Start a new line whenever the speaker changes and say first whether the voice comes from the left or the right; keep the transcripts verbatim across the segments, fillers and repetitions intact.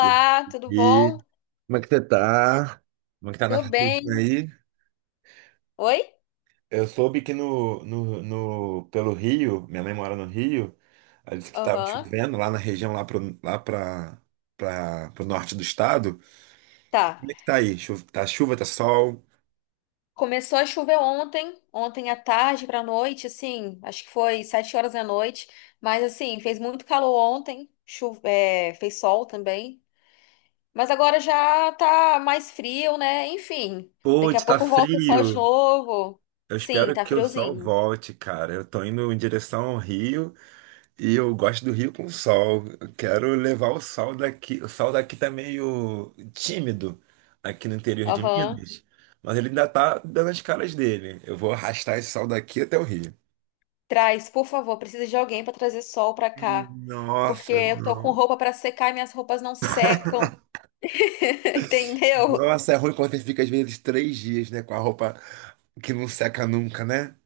right: E
left: tudo
right: aí,
left: bom?
right: como é que você tá? Como é que tá
left: Tô
right: nessa chuvinha
left: bem.
right: aí?
left: Oi?
right: Eu soube que no, no, no- pelo Rio, minha mãe mora no Rio, ela disse que estava
left: Aham.
right: chovendo lá na região, lá pro, lá pra, pra, pro norte do estado.
left: Tá.
right: Como é que tá aí? Chu- Tá chuva, tá sol?
left: Começou a chover ontem, ontem à tarde pra noite, assim, acho que foi sete horas da noite, mas assim, fez muito calor ontem, chu é, fez sol também, mas agora já tá mais frio, né? Enfim, daqui a
right: Putz, tá
left: pouco volta o sol de
right: frio.
left: novo.
right: Eu
left: Sim,
right: espero
left: tá
right: que o sol
left: friozinho.
right: volte, cara. Eu tô indo em direção ao Rio. E eu gosto do Rio com sol. Eu quero levar o sol daqui. O sol daqui tá meio tímido aqui no interior de
left: Aham.
right: Minas, mas ele ainda tá dando as caras dele. Eu vou arrastar esse sol daqui até o Rio.
left: Traz, por favor, precisa de alguém pra trazer sol pra cá, porque
right: Nossa,
left: eu tô com
right: não.
left: roupa pra secar e minhas roupas não secam. Entendeu?
right: Nossa, é ruim quando você fica às vezes três dias, né, com a roupa que não seca nunca, né?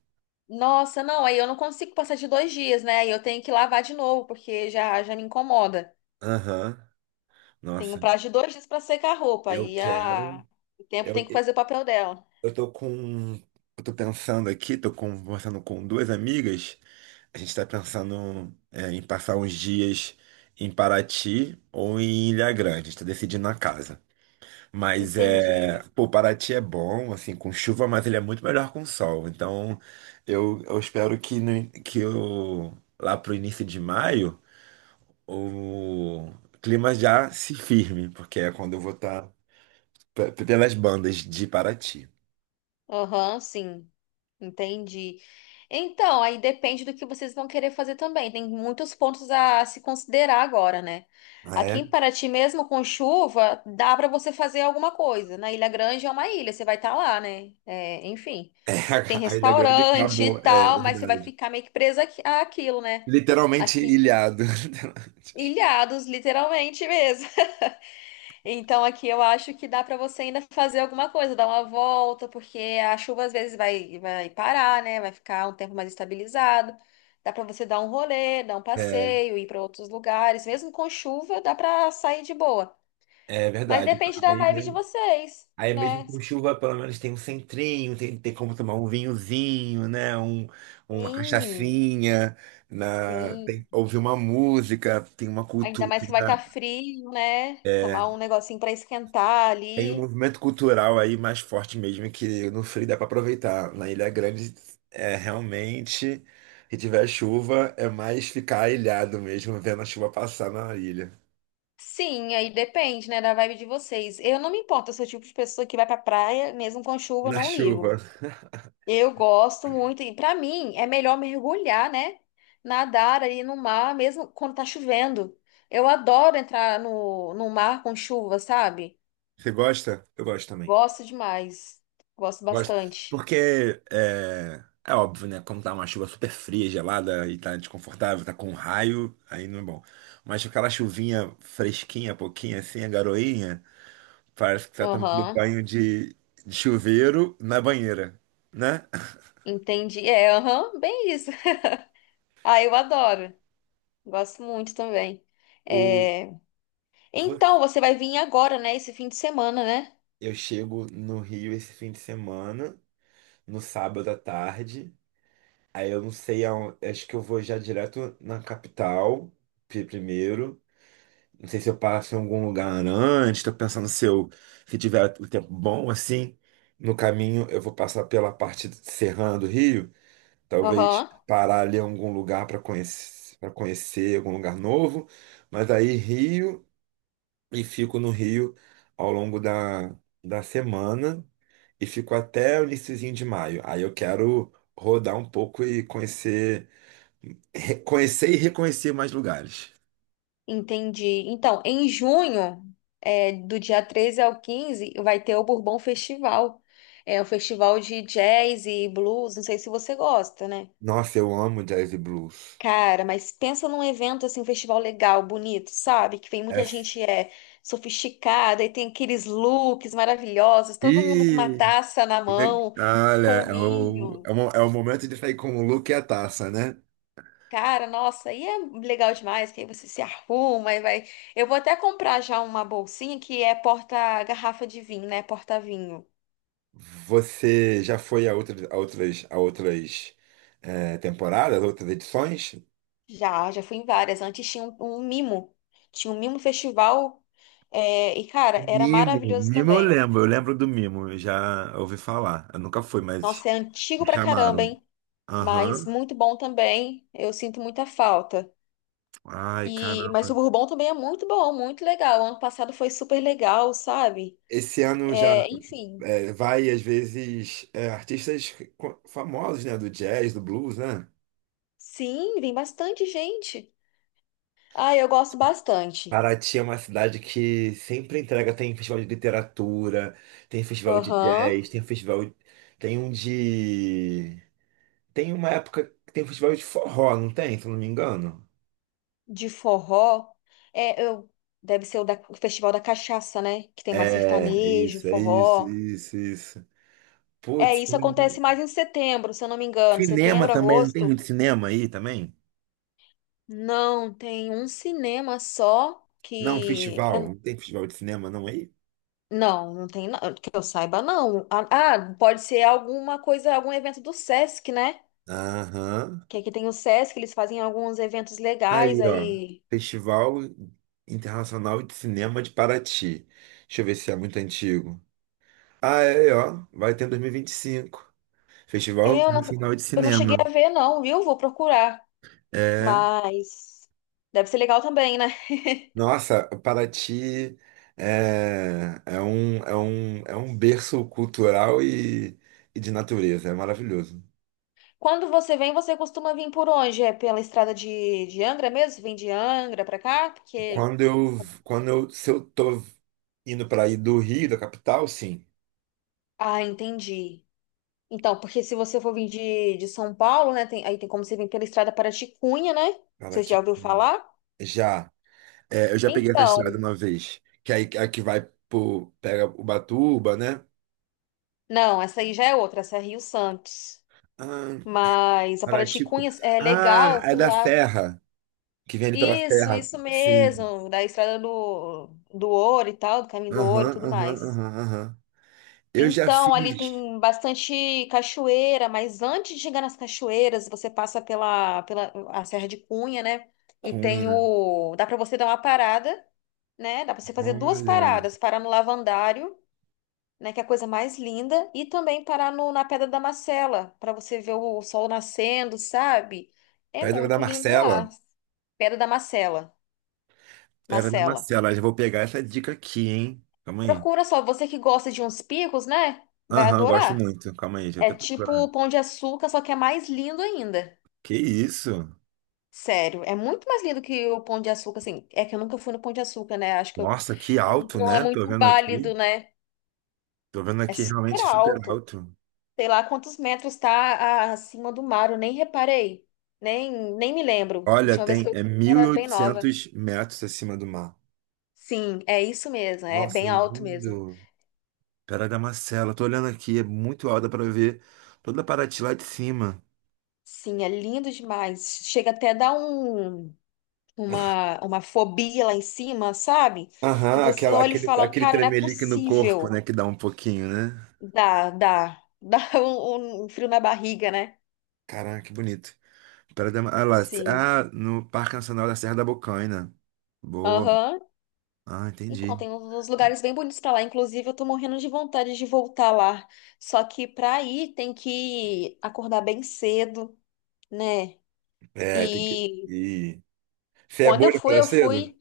left: Nossa, não, aí eu não consigo passar de dois dias, né? Aí eu tenho que lavar de novo, porque já, já me incomoda.
right: Aham.
left: Tem um
right: Nossa,
left: prazo de dois dias para secar a roupa,
right: eu
left: e
right: quero.
left: a... o tempo tem
right: Eu,
left: que fazer o papel dela.
right: eu tô com. Eu tô pensando aqui, tô conversando com duas amigas. A gente está pensando é, em passar uns dias em Paraty ou em Ilha Grande. A gente tá decidindo na casa. Mas
left: Entendi.
right: é. Pô, Paraty é bom, assim, com chuva, mas ele é muito melhor com sol. Então eu, eu espero que, no- que eu, lá pro início de maio o clima já se firme, porque é quando eu vou estar pelas bandas de Paraty.
left: Aham, sim, entendi. Então, aí depende do que vocês vão querer fazer também. Tem muitos pontos a se considerar agora, né?
right: É,
left: Aqui em Paraty, mesmo com chuva, dá para você fazer alguma coisa. Na Ilha Grande é uma ilha, você vai estar lá, né? É, enfim.
right: é,
left: Tem
right: a Ilha Grande
left: restaurante
right: acabou,
left: e
right: é
left: tal, mas você vai
right: verdade.
left: ficar meio que presa aqui- àquilo, né?
right: Literalmente
left: Aqui,
right: ilhado.
left: ilhados, literalmente mesmo. Então aqui eu acho que dá pra você ainda fazer alguma coisa, dar uma volta, porque a chuva às vezes vai, vai parar, né? Vai ficar um tempo mais estabilizado. Dá pra você dar um rolê, dar um
right: É.
left: passeio, ir pra outros lugares. Mesmo com chuva, dá pra sair de boa.
right: É
left: Mas
right: verdade.
left: depende da
right: Aí,
left: vibe de
right: me-
left: vocês,
right: aí mesmo
left: né?
right: com chuva, pelo menos tem um centrinho, tem, tem como tomar um vinhozinho, né? Um, uma
left: Sim,
right: cachaçinha, na,
left: sim.
right: tem- ouvir uma música, tem uma
left: Ainda
right: cultura.
left: mais que vai
right: Né?
left: estar frio, né?
right: É,
left: Tomar um negocinho pra esquentar
right: tem um
left: ali.
right: movimento cultural aí mais forte mesmo, que no frio dá para aproveitar. Na Ilha Grande, é realmente, se tiver chuva, é mais ficar ilhado mesmo, vendo a chuva passar na ilha.
left: Sim, aí depende, né, da vibe de vocês. Eu não me importo, eu sou o tipo de pessoa que vai pra praia, mesmo com chuva, eu
right: Na
left: não ligo.
right: chuva.
left: Eu gosto muito, e pra mim é melhor mergulhar, né? Nadar ali no mar, mesmo quando tá chovendo. Eu adoro entrar no, no mar com chuva, sabe?
right: Você gosta? Eu gosto também.
left: Gosto demais. Gosto
right: Gosto.
left: bastante.
right: Porque é, é óbvio, né? Como tá uma chuva super fria, gelada e tá desconfortável, tá com raio, aí não é bom. Mas aquela chuvinha fresquinha, pouquinha assim, a garoinha, parece que tá tomando
left: Aham,
right: banho de, de chuveiro na banheira, né?
left: entendi. É, aham, bem isso. Ah, eu adoro. Gosto muito também.
right: O,
left: É, então,
right: vo-
left: você vai vir agora, né? Esse fim de semana, né?
right: eu chego no Rio esse fim de semana, no sábado à tarde. Aí eu não sei aonde. Acho que eu vou já direto na capital pri- primeiro. Não sei se eu passo em algum lugar antes, tô pensando se eu, se tiver o tempo bom, assim, no caminho eu vou passar pela parte serrana do Rio, talvez
left: Aham,
right: parar ali em algum lugar para conhecer, para conhecer algum lugar novo, mas aí Rio e fico no Rio ao longo da, da semana e fico até o iniciozinho de maio. Aí eu quero rodar um pouco e conhecer, reconhecer e reconhecer mais lugares.
left: entendi. Então, em junho, é, do dia treze ao quinze, vai ter o Bourbon Festival. É um festival de jazz e blues, não sei se você gosta, né?
right: Nossa, eu amo jazz e blues.
left: Cara, mas pensa num evento assim, um festival legal, bonito, sabe? Que vem
right: É
left: muita gente é sofisticada e tem aqueles looks maravilhosos, todo mundo com uma
right: E
left: taça na mão,
right: olha,
left: com
right: é o, é
left: vinho.
right: o, é o momento de sair com o look e a taça, né?
left: Cara, nossa, aí é legal demais, que aí você se arruma e vai. Eu vou até comprar já uma bolsinha que é porta-garrafa de vinho, né? Porta-vinho.
right: Você já foi a outras, a outras, a outras eh, temporadas, outras edições?
left: Já, já fui em várias. Antes tinha um, um mimo. Tinha um mimo festival. é, e,
right: O
left: cara, era
right: Mimo, o
left: maravilhoso
right: Mimo eu
left: também.
right: lembro, eu lembro do Mimo, eu já ouvi falar. Eu nunca fui, mas
left: Nossa, é antigo
right: me
left: pra caramba,
right: chamaram.
left: hein? Mas
right: Aham.
left: muito bom também. Eu sinto muita falta.
right: Ai,
left: E, mas o
right: caramba.
left: Bourbon também é muito bom, muito legal. Ano passado foi super legal, sabe?
right: Esse ano já
left: É, enfim.
right: eh, vai, às vezes, eh, artistas co- famosos, né? Do jazz, do blues, né?
left: Sim, vem bastante gente. Ah, eu gosto bastante.
right: Paraty é uma cidade que sempre entrega, tem festival de literatura, tem festival de
left: Aham.
right: jazz, tem festival, tem um de, tem uma época que tem festival de forró, não tem, se eu não me engano?
left: De forró. É, eu deve ser o, da- o Festival da Cachaça, né? Que tem mais
right: É, é
left: sertanejo,
right: isso, é isso,
left: forró.
right: isso, isso.
left: É,
right: Putz,
left: isso acontece
right: tem
left: mais em setembro, se eu não me engano.
right: cinema
left: Setembro,
right: também, não tem
left: agosto.
right: muito cinema aí também?
left: Não, tem um cinema só
right: Não,
left: que
right: festival,
left: é-
right: não tem festival de cinema não aí?
left: não, não tem, não, que eu saiba não. Ah, ah, pode ser alguma coisa, algum evento do Sesc, né?
right: Aham.
left: Que aqui tem o Sesc, eles fazem alguns eventos legais
right: Aí, ó,
left: aí.
right: Festival Internacional de Cinema de Paraty. Deixa eu ver se é muito antigo. Ah, é, é, ó. Vai ter em dois mil e e vinte e cinco. Festival
left: É, eu não,
right: Nacional de
left: eu não cheguei
right: Cinema.
left: a ver, não, viu? Vou procurar.
right: É.
left: Mas deve ser legal também, né?
right: Nossa, Paraty é, é um, é um, é um berço cultural e, e de natureza. É maravilhoso.
left: Quando você vem, você costuma vir por onde? É pela estrada de, de Angra mesmo? Você vem de Angra pra cá? Porque.
right: Quando eu, quando eu, Se eu tô indo para aí do Rio, da capital, sim.
left: Ah, entendi. Então, porque se você for vir de, de São Paulo, né? Tem- aí tem como você vir pela estrada Paraticunha, né? Você
right: Paraty.
left: já ouviu falar?
right: Já. É, eu já peguei essa estrada
left: Então,
right: uma vez. Que aí a que vai pro, pega Ubatuba, né?
left: não, essa aí já é outra, essa é Rio Santos.
right: Ah,
left: Mas a
right: Paraty. cu-
left: Paraticunha é
right: Ah,
left: legal
right: é
left: que
right: da
left: lá.
right: Serra. Que vende pela
left: Isso,
right: terra.
left: isso
right: Sim.
left: mesmo, da estrada do, do ouro e tal, do caminho do ouro e
right: Aham,
left: tudo
right: aham,
left: mais.
right: aham, aham. Eu já
left: Então, ali
right: fiz
left: tem bastante cachoeira, mas antes de chegar nas cachoeiras, você passa pela, pela a Serra de Cunha, né? E tem
right: cunha.
left: o. Dá para você dar uma parada, né? Dá para você fazer duas
right: Olha.
left: paradas: parar no Lavandário, né? Que é a coisa mais linda, e também parar no, na Pedra da Macela, para você ver o sol nascendo, sabe? É
right: Pedra da
left: muito lindo
right: Marcela.
left: lá. Pedra da Macela.
right: Pedra da
left: Macela.
right: Marcela. Já vou pegar essa dica aqui, hein? Calma aí.
left: Procura só, você que gosta de uns picos, né? Vai
right: Aham, gosto
left: adorar.
right: muito. Calma aí, deixa eu
left: É
right: até
left: tipo o
right: procurar.
left: Pão de Açúcar, só que é mais lindo ainda.
right: Que isso?
left: Sério, é muito mais lindo que o Pão de Açúcar, assim. É que eu nunca fui no Pão de Açúcar, né? Acho que eu...
right: Nossa, que
left: Não,
right: alto,
left: não é
right: né? Tô
left: muito
right: vendo aqui.
left: válido, né?
right: Tô vendo
left: É
right: aqui
left: super
right: realmente super
left: alto.
right: alto.
left: Sei lá quantos metros tá a- acima do mar, eu nem reparei. Nem, nem me lembro. A
right: Olha,
left: última vez
right: tem
left: que eu
right: é
left: fui eu
right: mil e
left: era bem nova.
right: oitocentos metros acima do mar.
left: Sim, é isso mesmo, é
right: Nossa,
left: bem
right: é
left: alto mesmo.
right: lindo. Pedra da Marcela. Tô olhando aqui, é muito alta para ver toda a Paraty lá de cima.
left: Sim, é lindo demais. Chega até a dar um. uma, uma fobia lá em cima, sabe? Que
right: Aham,
left: você
right: aquela,
left: olha e
right: aquele,
left: fala,
right: aquele
left: cara, não é
right: tremelique no corpo, né?
left: possível.
right: Que dá um pouquinho, né?
left: Dá, dá, dá um, um frio na barriga, né?
right: Caraca, que bonito. Pera da, ah, lá,
left: Sim.
right: ah, No Parque Nacional da Serra da Bocaina. Boa.
left: Aham.
right: Ah,
left: Então,
right: entendi.
left: tem uns lugares bem bonitos pra lá. Inclusive, eu tô morrendo de vontade de voltar lá. Só que pra ir tem que acordar bem cedo, né?
right: É, tem que.
left: E
right: E... Você é
left: quando
right: boa
left: eu
right: de
left: fui,
right: acordar
left: eu fui
right: cedo?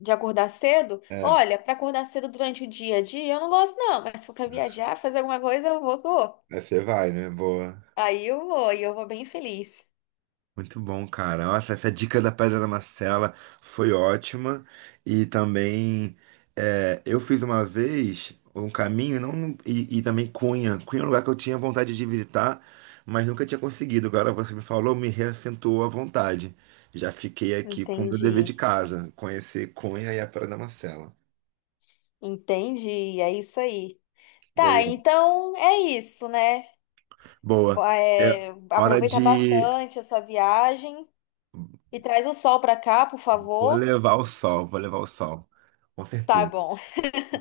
left: de acordar cedo.
right: É.
left: Olha, pra acordar cedo durante o dia a dia, eu não gosto, não. Mas se for pra viajar, fazer alguma coisa, eu vou.
right: Aí você vai, né? Boa.
left: Aí eu vou, e eu vou bem feliz.
right: Muito bom, cara. Nossa, essa dica da Pedra da Marcela foi ótima. E também é, eu fiz uma vez um caminho não, e, e também Cunha. Cunha é um lugar que eu tinha vontade de visitar, mas nunca tinha conseguido. Agora você me falou, me reassentou a vontade. Já fiquei aqui com o meu dever de
left: Entendi,
right: casa, conhecer Cunha e a Pedra da Marcela.
left: entendi, é isso aí. Tá,
right: Boa.
left: então é isso, né?
right: Boa.
left: Ba-
right: É
left: é,
right: hora
left: aproveita
right: de.
left: bastante a sua viagem e traz o sol pra cá, por
right: Vou
left: favor.
right: levar o sol, vou levar o sol. Com
left: Tá
right: certeza.
left: bom.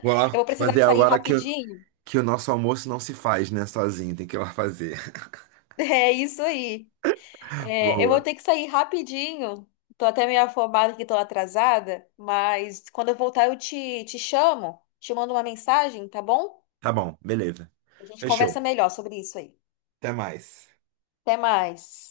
right: Vou
left: Eu
right: lá
left: vou precisar
right: fazer
left: sair
right: agora que
left: rapidinho.
right: que o nosso almoço não se faz, né, sozinho, tem que ir lá fazer.
left: É isso aí. É, eu vou
right: Boa.
left: ter que sair rapidinho. Tô até meio afobada que tô atrasada, mas quando eu voltar eu te, te chamo, te mando uma mensagem, tá bom?
right: Tá bom, beleza.
left: A gente
right: Fechou.
left: conversa melhor sobre isso aí.
right: Até mais.
left: Até mais.